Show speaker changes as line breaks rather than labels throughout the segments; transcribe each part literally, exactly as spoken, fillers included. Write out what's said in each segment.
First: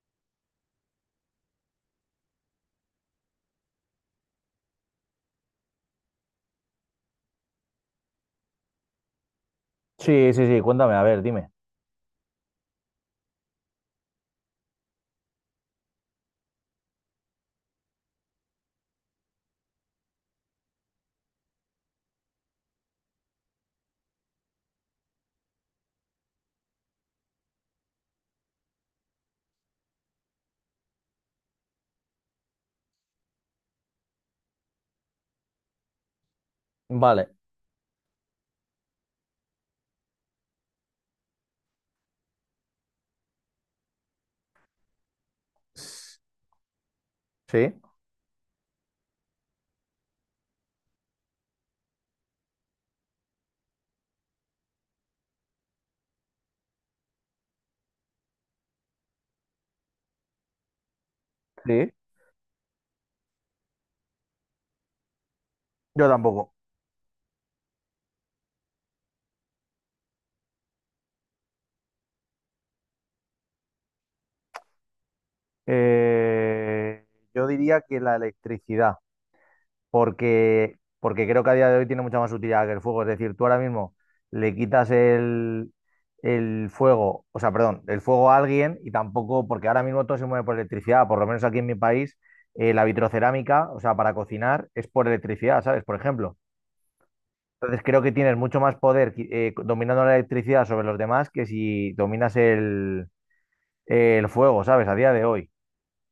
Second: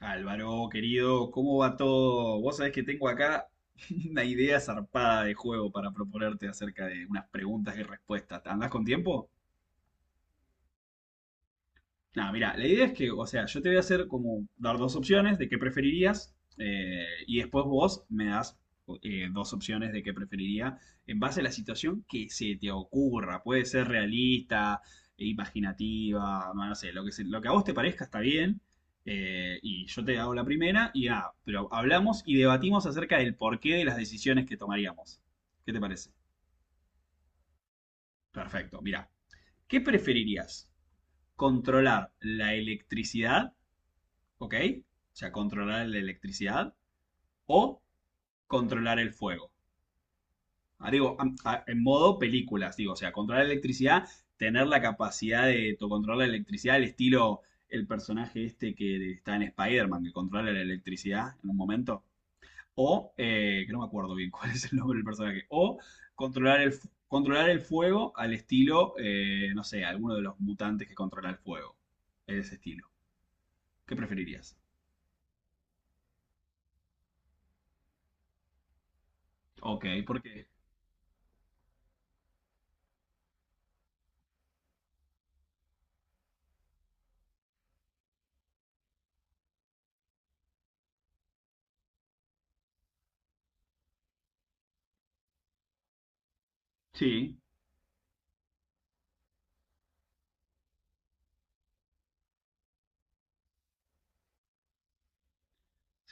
Álvaro, querido, ¿cómo va todo? Vos sabés que tengo acá una idea zarpada de juego para proponerte acerca de unas preguntas y respuestas. ¿Andás con tiempo?
Sí, sí, sí, cuéntame, a ver, dime.
No, mira, la idea es que, o sea, yo te voy a hacer como dar dos opciones de qué preferirías eh, y después vos me das eh, dos opciones de qué preferiría en base a la situación que se te ocurra. Puede ser realista e imaginativa, no, no sé, lo que, se- lo que a vos te parezca está bien. Eh, y yo te hago la primera y nada, pero hablamos y debatimos acerca del porqué de las decisiones que tomaríamos. ¿Qué te parece?
Vale.
Perfecto, mira, ¿qué preferirías? ¿Controlar la electricidad? ¿Ok? O sea, controlar la electricidad
Sí.
o controlar el fuego. Ah, digo, en modo películas, digo, o sea, controlar la electricidad, tener la capacidad de to- controlar la electricidad, el estilo, el personaje este que está en Spider-Man, que controla la electricidad en un
Sí,
momento. O, eh, que no me acuerdo bien cuál es el nombre del personaje. O
yo tampoco.
controlar el, controlar el fuego al estilo, eh, no sé, alguno de los mutantes que controla el fuego. Ese estilo. ¿Qué preferirías?
Eh, yo diría que la electricidad,
Ok, ¿por qué?
porque, porque creo que a día de hoy tiene mucha más utilidad que el fuego. Es decir, tú ahora mismo le quitas el, el fuego, o sea, perdón, el fuego a alguien y tampoco, porque ahora mismo todo se mueve por electricidad, por lo menos aquí en mi país. Eh, la vitrocerámica, o sea, para cocinar es por electricidad, ¿sabes? Por ejemplo.
Sí.
Entonces creo que tienes mucho más poder eh, dominando la electricidad sobre los demás que si dominas el, el fuego, ¿sabes? A día de hoy.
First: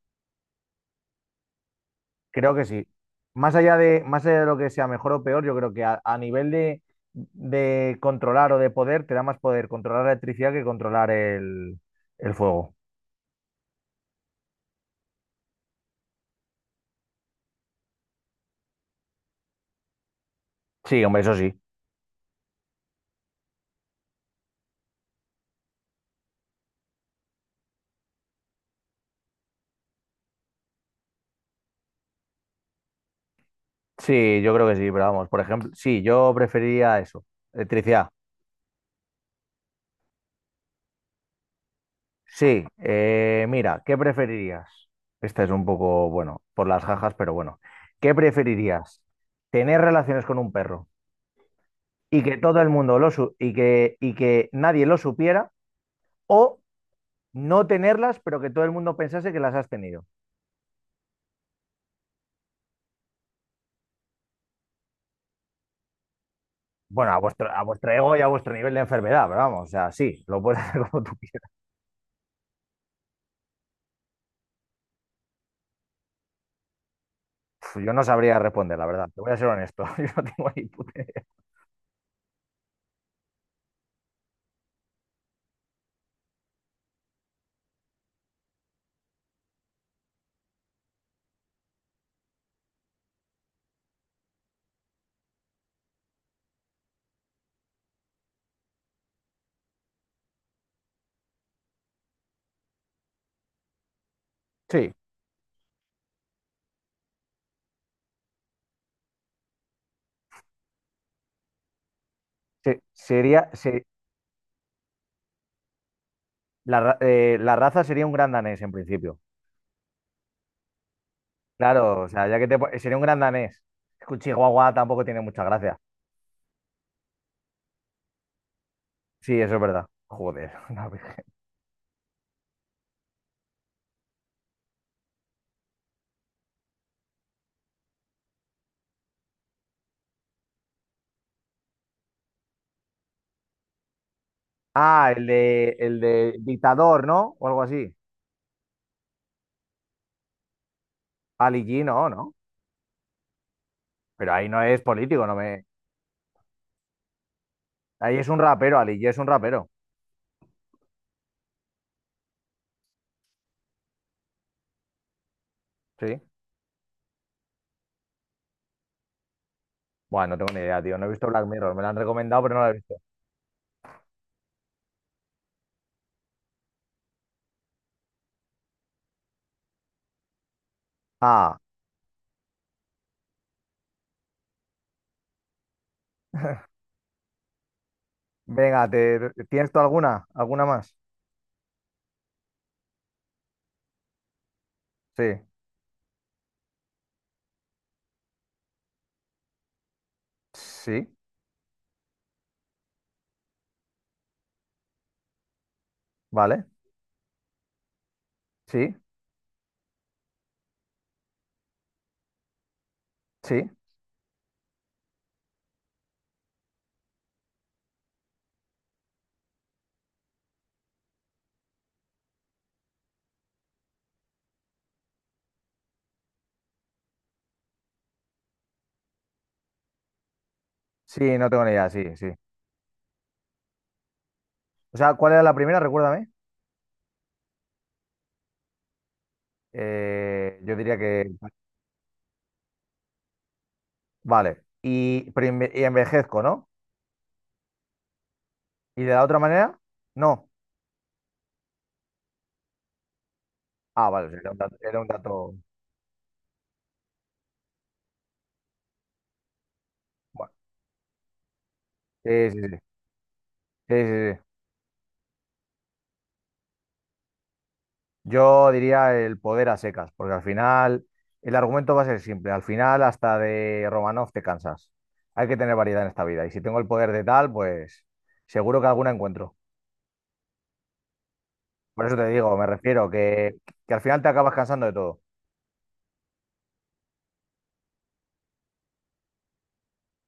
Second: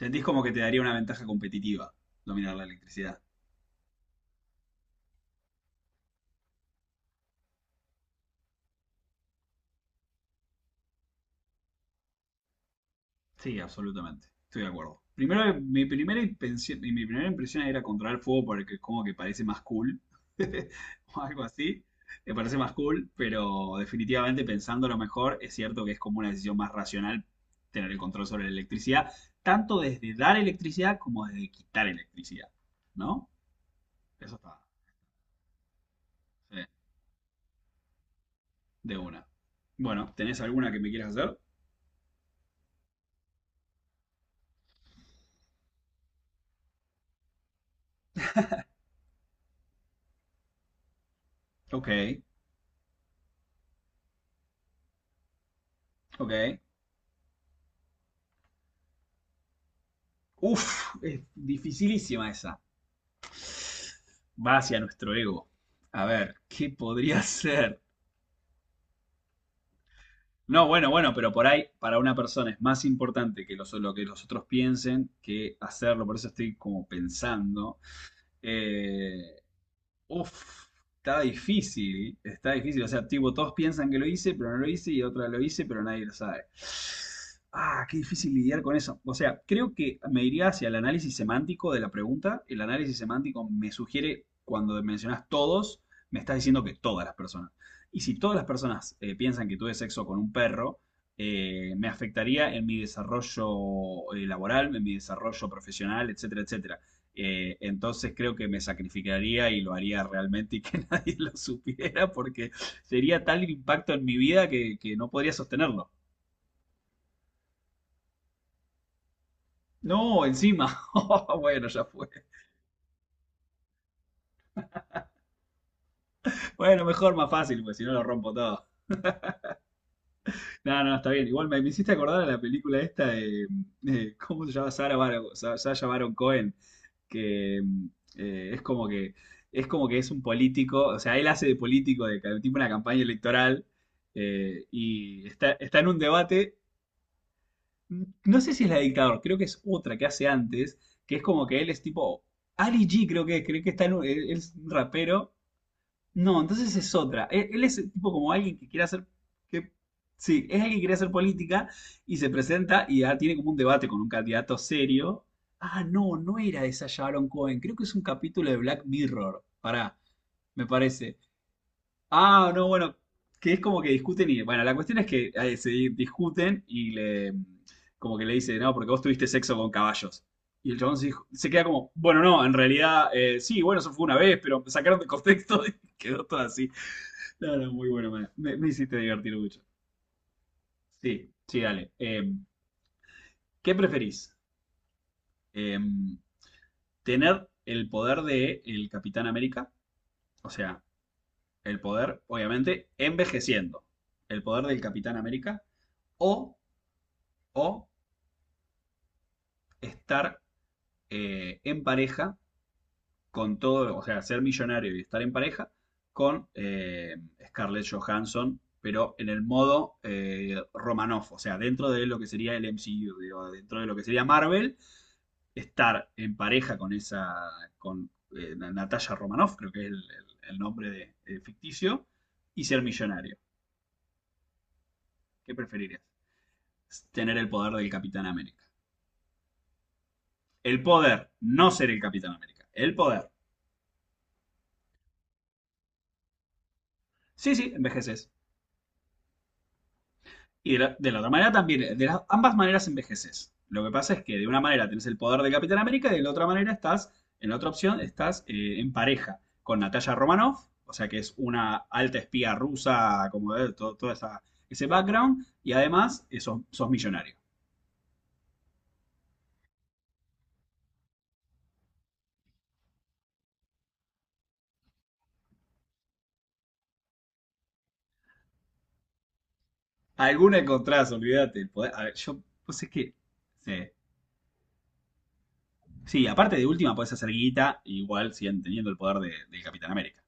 Sentís como que te daría una ventaja competitiva
Creo
dominar la
que sí.
electricidad.
Más allá de, más allá de lo que sea mejor o peor, yo creo que a, a nivel de, de controlar o de poder, te da más poder controlar la electricidad que controlar el, el fuego.
Sí, absolutamente. Estoy de acuerdo. Primero, mi primera impresión, mi primera impresión era controlar el fuego porque como que parece más cool.
Sí,
O
hombre, eso
algo
sí.
así. Me parece más cool, pero definitivamente pensándolo mejor, es cierto que es como una decisión más racional tener el control sobre la electricidad, tanto desde dar electricidad como desde quitar electricidad. ¿No? Eso
Sí, yo
está,
creo que sí, pero vamos, por ejemplo, sí, yo
sí,
preferiría eso, electricidad.
de una. Bueno, ¿tenés alguna que me quieras hacer?
Sí, eh, mira, ¿qué preferirías? Esta es un poco, bueno, por las jajas, pero bueno. ¿Qué preferirías? ¿Tener relaciones con un perro
Ok,
y que todo el mundo lo su- y que, y que nadie lo supiera,
ok.
o no tenerlas, pero que todo el mundo pensase que las has tenido?
Uf, es dificilísima esa. Va hacia nuestro ego. A ver, ¿qué
Bueno, a
podría
vuestro, a
ser?
vuestro ego y a vuestro nivel de enfermedad, pero vamos, o sea, sí, lo puedes
No,
hacer
bueno,
como tú
bueno, pero por
quieras.
ahí para una persona es más importante que los- lo que los otros piensen que hacerlo. Por eso estoy como
Uf,
pensando.
yo no sabría responder, la verdad, te voy
Eh,
a ser honesto, yo no tengo ni
Uf,
puta
está
idea.
difícil, está difícil. O sea, tipo, todos piensan que lo hice, pero no lo hice, y otra lo hice, pero nadie lo sabe. Ah, qué difícil lidiar con eso. O sea, creo que me iría hacia el análisis semántico de la pregunta. El análisis semántico me sugiere, cuando mencionas todos, me estás diciendo que todas las personas. Y si todas las personas eh, piensan que tuve sexo con un perro, eh, me afectaría en mi desarrollo eh, laboral, en
Sí,
mi desarrollo profesional, etcétera, etcétera. Eh, entonces creo que me sacrificaría y lo haría realmente y que nadie lo supiera porque
sí,
sería tal el
sería, se-
impacto en mi vida que, que no podría sostenerlo.
la, ra- eh, la raza sería un gran danés en principio.
No, encima. Oh, bueno, ya
Claro,
fue.
o sea, ya que te... po- sería un gran danés. Es que un chihuahua tampoco tiene mucha gracia.
Bueno, mejor, más fácil, pues si no lo rompo todo.
Sí, eso es verdad. Joder.
No,
la
no, está
Virgen.
bien. Igual me, me hiciste acordar de la película esta de, eh, ¿cómo se llama? Sarah Bar- Sa- Sacha Baron Cohen, que eh, es como que es como que es un político, o sea, él hace de político, de ca- tipo una campaña electoral, eh,
Ah, el
y está,
de,
está en un
el de
debate.
dictador, ¿no? O algo así.
No sé si es la de dictador, creo que es otra que hace antes, que es como que
Ali
él es
G, no,
tipo.
¿no?
Ali G, creo que es, creo que está en un- él-
Pero
él
ahí
es
no
un
es político,
rapero.
no me...
No, entonces es otra. Él, él es tipo
Ahí es
como
un
alguien que
rapero,
quiere
Ali
hacer.
G es un rapero.
Que, sí, es alguien que quiere hacer política y se presenta y ah, tiene como un debate con un candidato serio. Ah, no,
Sí.
no era esa Sharon Cohen, creo que es un capítulo de Black Mirror. Pará,
Bueno, no tengo ni
me
idea, tío. No he
parece.
visto Black Mirror. Me lo han recomendado,
Ah,
pero no
no,
lo he
bueno,
visto.
que es como que discuten y, bueno, la cuestión es que eh, se di- discuten y le, como que le dice, no, porque vos tuviste sexo con caballos. Y el chabón se, dijo- se
Ah,
queda como, bueno, no, en realidad, eh, sí, bueno, eso fue una vez, pero me sacaron de contexto y quedó todo así. No, no, muy bueno, me, me- me
venga,
hiciste
te...
divertir mucho.
¿Tienes tú alguna? ¿Alguna más?
Sí, sí, dale. Eh, ¿qué preferís?
Sí.
Eh, ¿tener el poder de el Capitán América? O sea,
Sí.
el poder, obviamente, envejeciendo. El poder del Capitán América o
Vale.
o
Sí.
estar eh, en pareja con
Sí.
todo, o sea, ser millonario y estar en pareja con eh, Scarlett Johansson, pero en el modo eh, Romanoff, o sea, dentro de lo que sería el M C U, digo, dentro de lo que sería Marvel, estar en pareja con esa, con eh, Natasha Romanoff, creo que es el, el- el nombre de,
Sí,
de
no tengo ni idea.
ficticio,
Sí, sí.
y ser millonario.
O sea, ¿cuál era la
¿Qué
primera?
preferirías?
Recuérdame.
Tener el poder del Capitán América.
Eh, yo
El
diría
poder,
que,
no ser el Capitán América. El poder.
vale, y, pero enve- y envejezco, ¿no?
Sí, sí, envejeces.
¿Y de la otra manera? No.
Y de la, de la otra manera también, de las, ambas maneras envejeces. Lo que
Ah,
pasa es
vale, o
que
sea,
de
era un
una
dato.
manera
era
tenés
un
el poder de
dato-
Capitán América y de la otra manera estás, en la otra opción, estás eh, en pareja con Natalia
bueno,
Romanoff, o sea que es una alta
sí,
espía
sí, sí,
rusa, como de todo,
sí,
todo
sí, sí.
esa, ese background, y además eh, sos, sos millonario.
Yo diría el poder a secas, porque al final el argumento va a ser simple. Al final hasta de Romanov te cansas. Hay que tener variedad en esta vida. Y si tengo el poder de tal, pues seguro que alguna encuentro.
Alguna encontrás, olvídate. El poder, a
Por
ver,
eso te
yo,
digo, me
pues es
refiero
que.
que,
Sí.
que al final te acabas cansando de todo.
Sí, aparte de última, podés hacer guita igual siguen teniendo el poder de, del Capitán América.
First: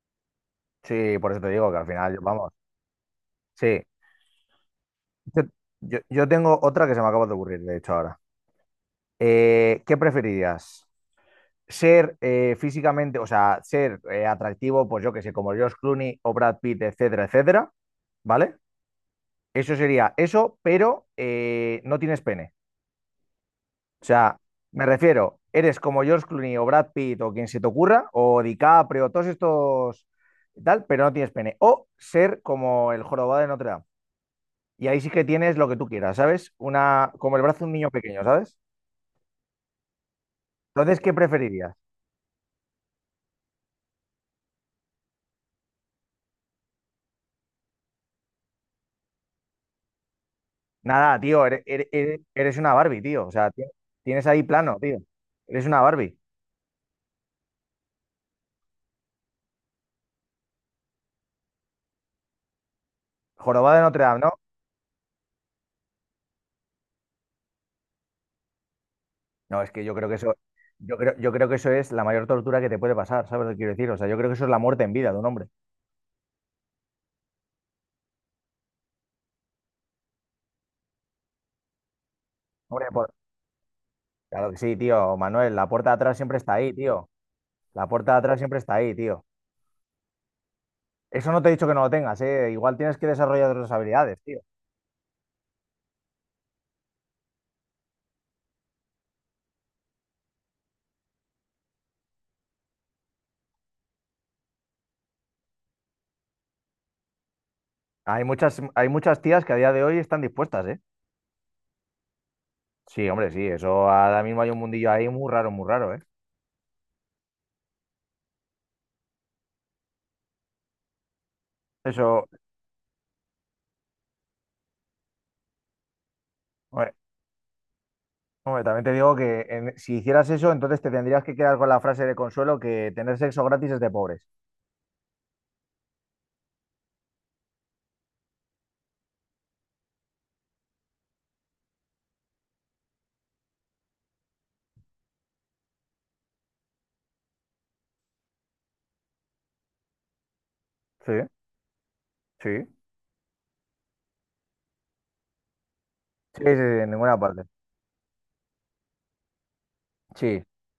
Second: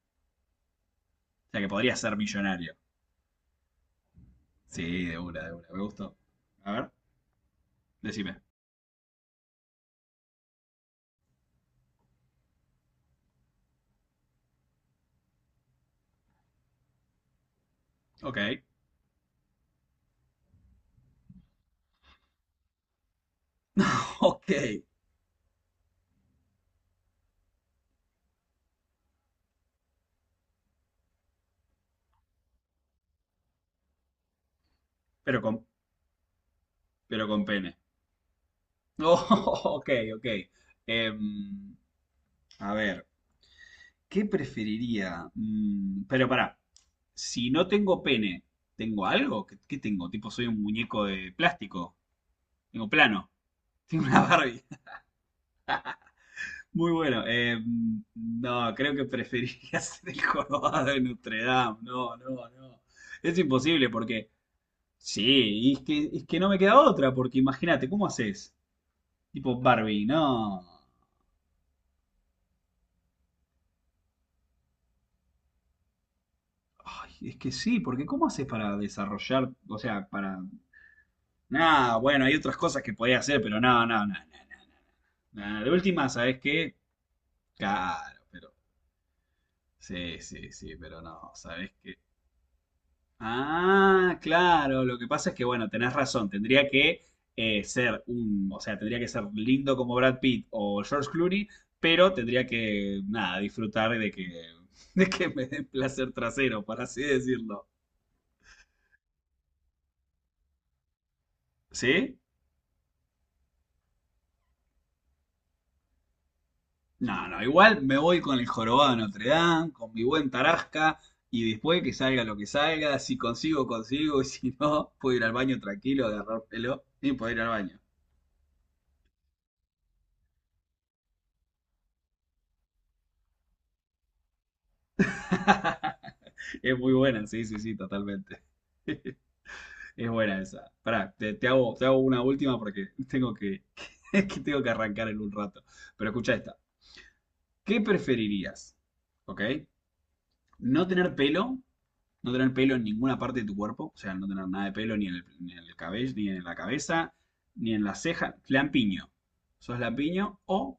Sí, por eso te
O sea que
digo que al
podrías ser
final, vamos.
millonario.
Sí,
Sí, de una,
Yo,
de una. Me
yo-
gustó.
yo tengo
A
otra
ver,
que se me acaba de ocurrir, de hecho, ahora.
decime.
Eh, ¿qué preferirías? ¿Ser eh, físicamente, o sea, ser eh, atractivo, pues yo que sé, como George Clooney o Brad Pitt, etcétera, etcétera? ¿Vale?
Ok,
Eso sería eso, pero eh, no tienes pene. O sea,
ok,
me refiero, eres como George Clooney o Brad Pitt o quien se te ocurra, o DiCaprio, todos estos y tal, pero no tienes pene. O ser como el jorobado de Notre Dame. Y ahí sí que
pero
tienes
con,
lo que tú quieras, ¿sabes? Una,
pero
como el
con
brazo de un
pene.
niño pequeño, ¿sabes?
No, ok, ok.
Entonces, ¿qué preferirías?
Em, a ver, ¿qué preferiría? Mm, pero pará, si no tengo pene, ¿tengo algo? ¿Qué, qué tengo? Tipo, soy un muñeco
Nada,
de
tío, eres,
plástico,
eres, eres una
tengo
Barbie, tío.
plano,
O sea, ti-
tengo una
tienes ahí
Barbie.
plano, tío. Eres una Barbie.
Muy bueno, em, no, creo que preferiría ser el jorobado de Notre Dame. No, no, no. Es
¿Jorobado de
imposible
Notre Dame,
porque,
no?
sí, y es que, es que no me queda otra, porque imagínate, ¿cómo haces? Tipo
No, es que yo
Barbie,
creo que eso,
no.
yo creo, yo creo que eso es la mayor tortura que te puede pasar, ¿sabes lo que quiero decir? O sea, yo creo que eso es la muerte en vida de un hombre.
Ay, es que sí, porque ¿cómo haces para desarrollar? O sea, para. Nah, bueno, hay otras cosas
Hombre,
que
por-
podía hacer, pero no, no, no, no,
claro que sí, tío,
no.
Manuel,
Nah,
la
de
puerta de
última,
atrás siempre
¿sabes
está ahí,
qué?
tío. La
Claro,
puerta de atrás
pero.
siempre está ahí, tío.
Sí, sí, sí, pero no,
Eso no te he dicho
¿sabes
que no lo
qué?
tengas, ¿eh? Igual tienes que desarrollar otras
Ah,
habilidades, tío.
claro, lo que pasa es que, bueno, tenés razón, tendría que eh, ser un. O sea, tendría que ser lindo como Brad Pitt o George Clooney, pero tendría que, nada, disfrutar de que, de que me den placer trasero, por así decirlo.
Hay muchas, hay muchas tías que a día de hoy están dispuestas, ¿eh?
¿Sí?
Sí, hombre, sí, eso ahora mismo hay un mundillo ahí muy raro, muy raro, ¿eh?
No, no, igual me voy con el jorobado de Notre Dame, con mi buen Tarasca, y después que salga
Eso,
lo que salga, si consigo, consigo, y si no, puedo ir al baño tranquilo, agarrar pelo
hombre,
y puedo ir al baño.
hombre, también te digo que en- si hicieras eso, entonces te tendrías que quedar con la frase de consuelo que tener sexo gratis es de pobres.
Es muy buena, sí, sí, sí, totalmente. Es buena esa. Pará, te, te hago, te hago una última porque tengo que, que tengo que arrancar en un rato. Pero escucha esta. ¿Qué preferirías? ¿Ok? ¿No
Sí,
tener pelo no tener
sí.
pelo en ninguna parte de tu cuerpo, o sea, no tener nada de pelo ni en el, ni en el cabello, ni en
Sí,
la
sí, sí, en
cabeza,
ninguna parte.
ni en la ceja, lampiño. Sos lampiño
Sí.
o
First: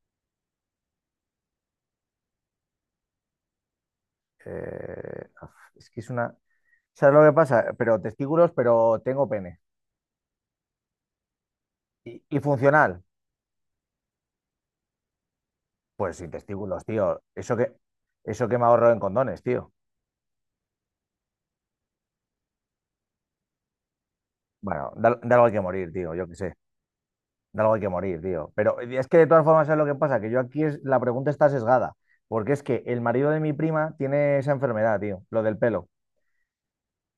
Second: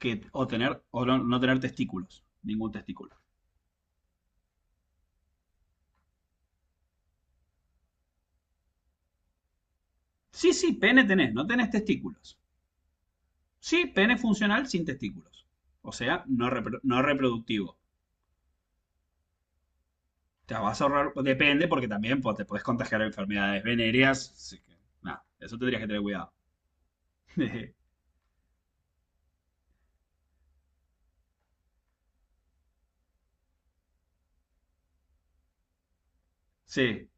que o tener o no, no tener testículos, ningún testículo.
Eh, es que es una... ¿Sabes lo que pasa? Pero testículos, pero tengo pene.
Sí, sí, pene tenés, no tenés
¿Y,
testículos.
y funcional?
Sí, pene funcional sin testículos. O
Pues
sea,
sin
no, repro-
testículos,
no
tío. Eso que,
reproductivo.
eso que me ahorro en condones, tío.
Te vas a ahorrar, depende, porque también pues, te podés contagiar enfermedades venéreas. Así que,
Bueno, da,
nada,
da, algo hay
eso
que
tendrías que
morir,
tener
tío. Yo
cuidado.
qué sé. De algo hay que morir, tío. Pero es que de todas formas, ¿sabes lo que pasa? Que yo aquí es, la pregunta está sesgada, porque es que el marido de mi prima tiene esa enfermedad, tío, lo del pelo.
Sí.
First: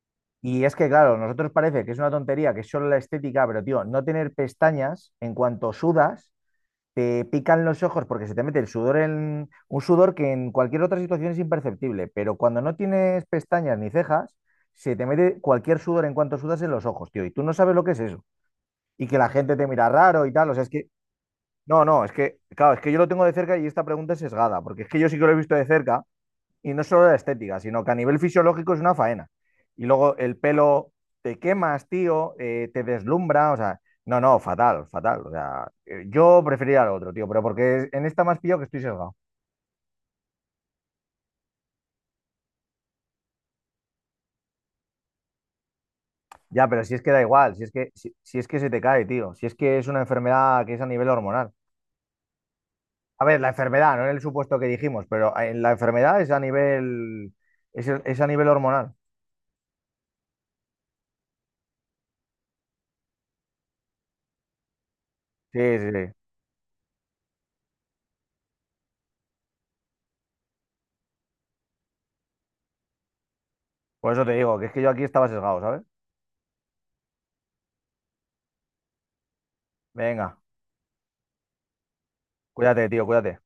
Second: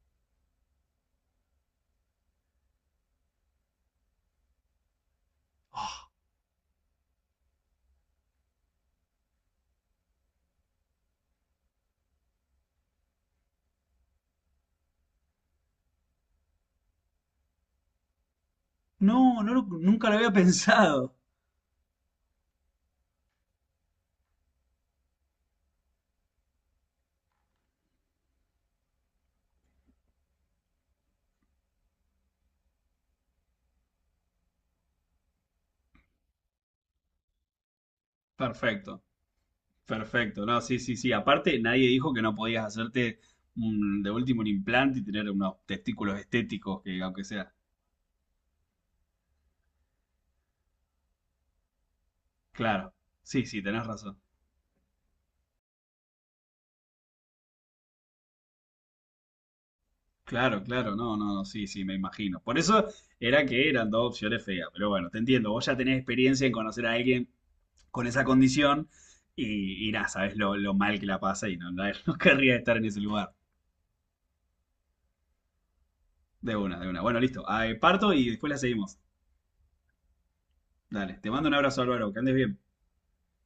Y es que, claro, nosotros parece que es una tontería, que es solo la estética, pero, tío, no tener pestañas en cuanto
Oh,
sudas, te pican los ojos porque se te mete el sudor en un sudor que en cualquier otra situación es imperceptible, pero cuando no tienes pestañas ni cejas, se te mete cualquier sudor en cuanto sudas en los ojos, tío, y tú no sabes lo que es eso. Y que la
no,
gente
no
te mira
nunca lo
raro y
había
tal, o sea, es que
pensado.
no, no, es que, claro, es que yo lo tengo de cerca y esta pregunta es sesgada, porque es que yo sí que lo he visto de cerca, y no solo la estética, sino que a nivel fisiológico es una faena. Y luego el pelo te quemas, tío, eh, te deslumbra, o sea, no, no, fatal, fatal. O sea, eh, yo preferiría lo otro, tío, pero porque en esta más pillo que estoy
Perfecto,
sesgado.
perfecto. No, sí, sí, sí. Aparte, nadie dijo que no podías hacerte un- de último un implante y tener unos testículos
Ya,
estéticos,
pero si
que
es que da
aunque sea.
igual, si es que, si, si es que se te cae, tío, si es que es una enfermedad que es a nivel hormonal.
Claro,
A ver,
sí,
la
sí, tenés
enfermedad, no en
razón.
el supuesto que dijimos, pero en la enfermedad es a nivel, es, es a nivel hormonal.
Claro, claro, no, no, no, sí, sí, me imagino. Por eso era que eran dos opciones feas, pero bueno, te entiendo. Vos ya
Sí, sí,
tenés
sí.
experiencia en conocer a alguien con esa condición y, y nada, sabés lo, lo mal que la pasa y no, no, no querría estar en ese lugar.
Por eso te digo, que es que yo aquí estaba sesgado, ¿sabes?
De una, de una. Bueno, listo. Ah, eh, parto y después la seguimos.
Venga,
Dale, te mando un abrazo, Álvaro, que andes bien.
cuídate, tío, cuídate.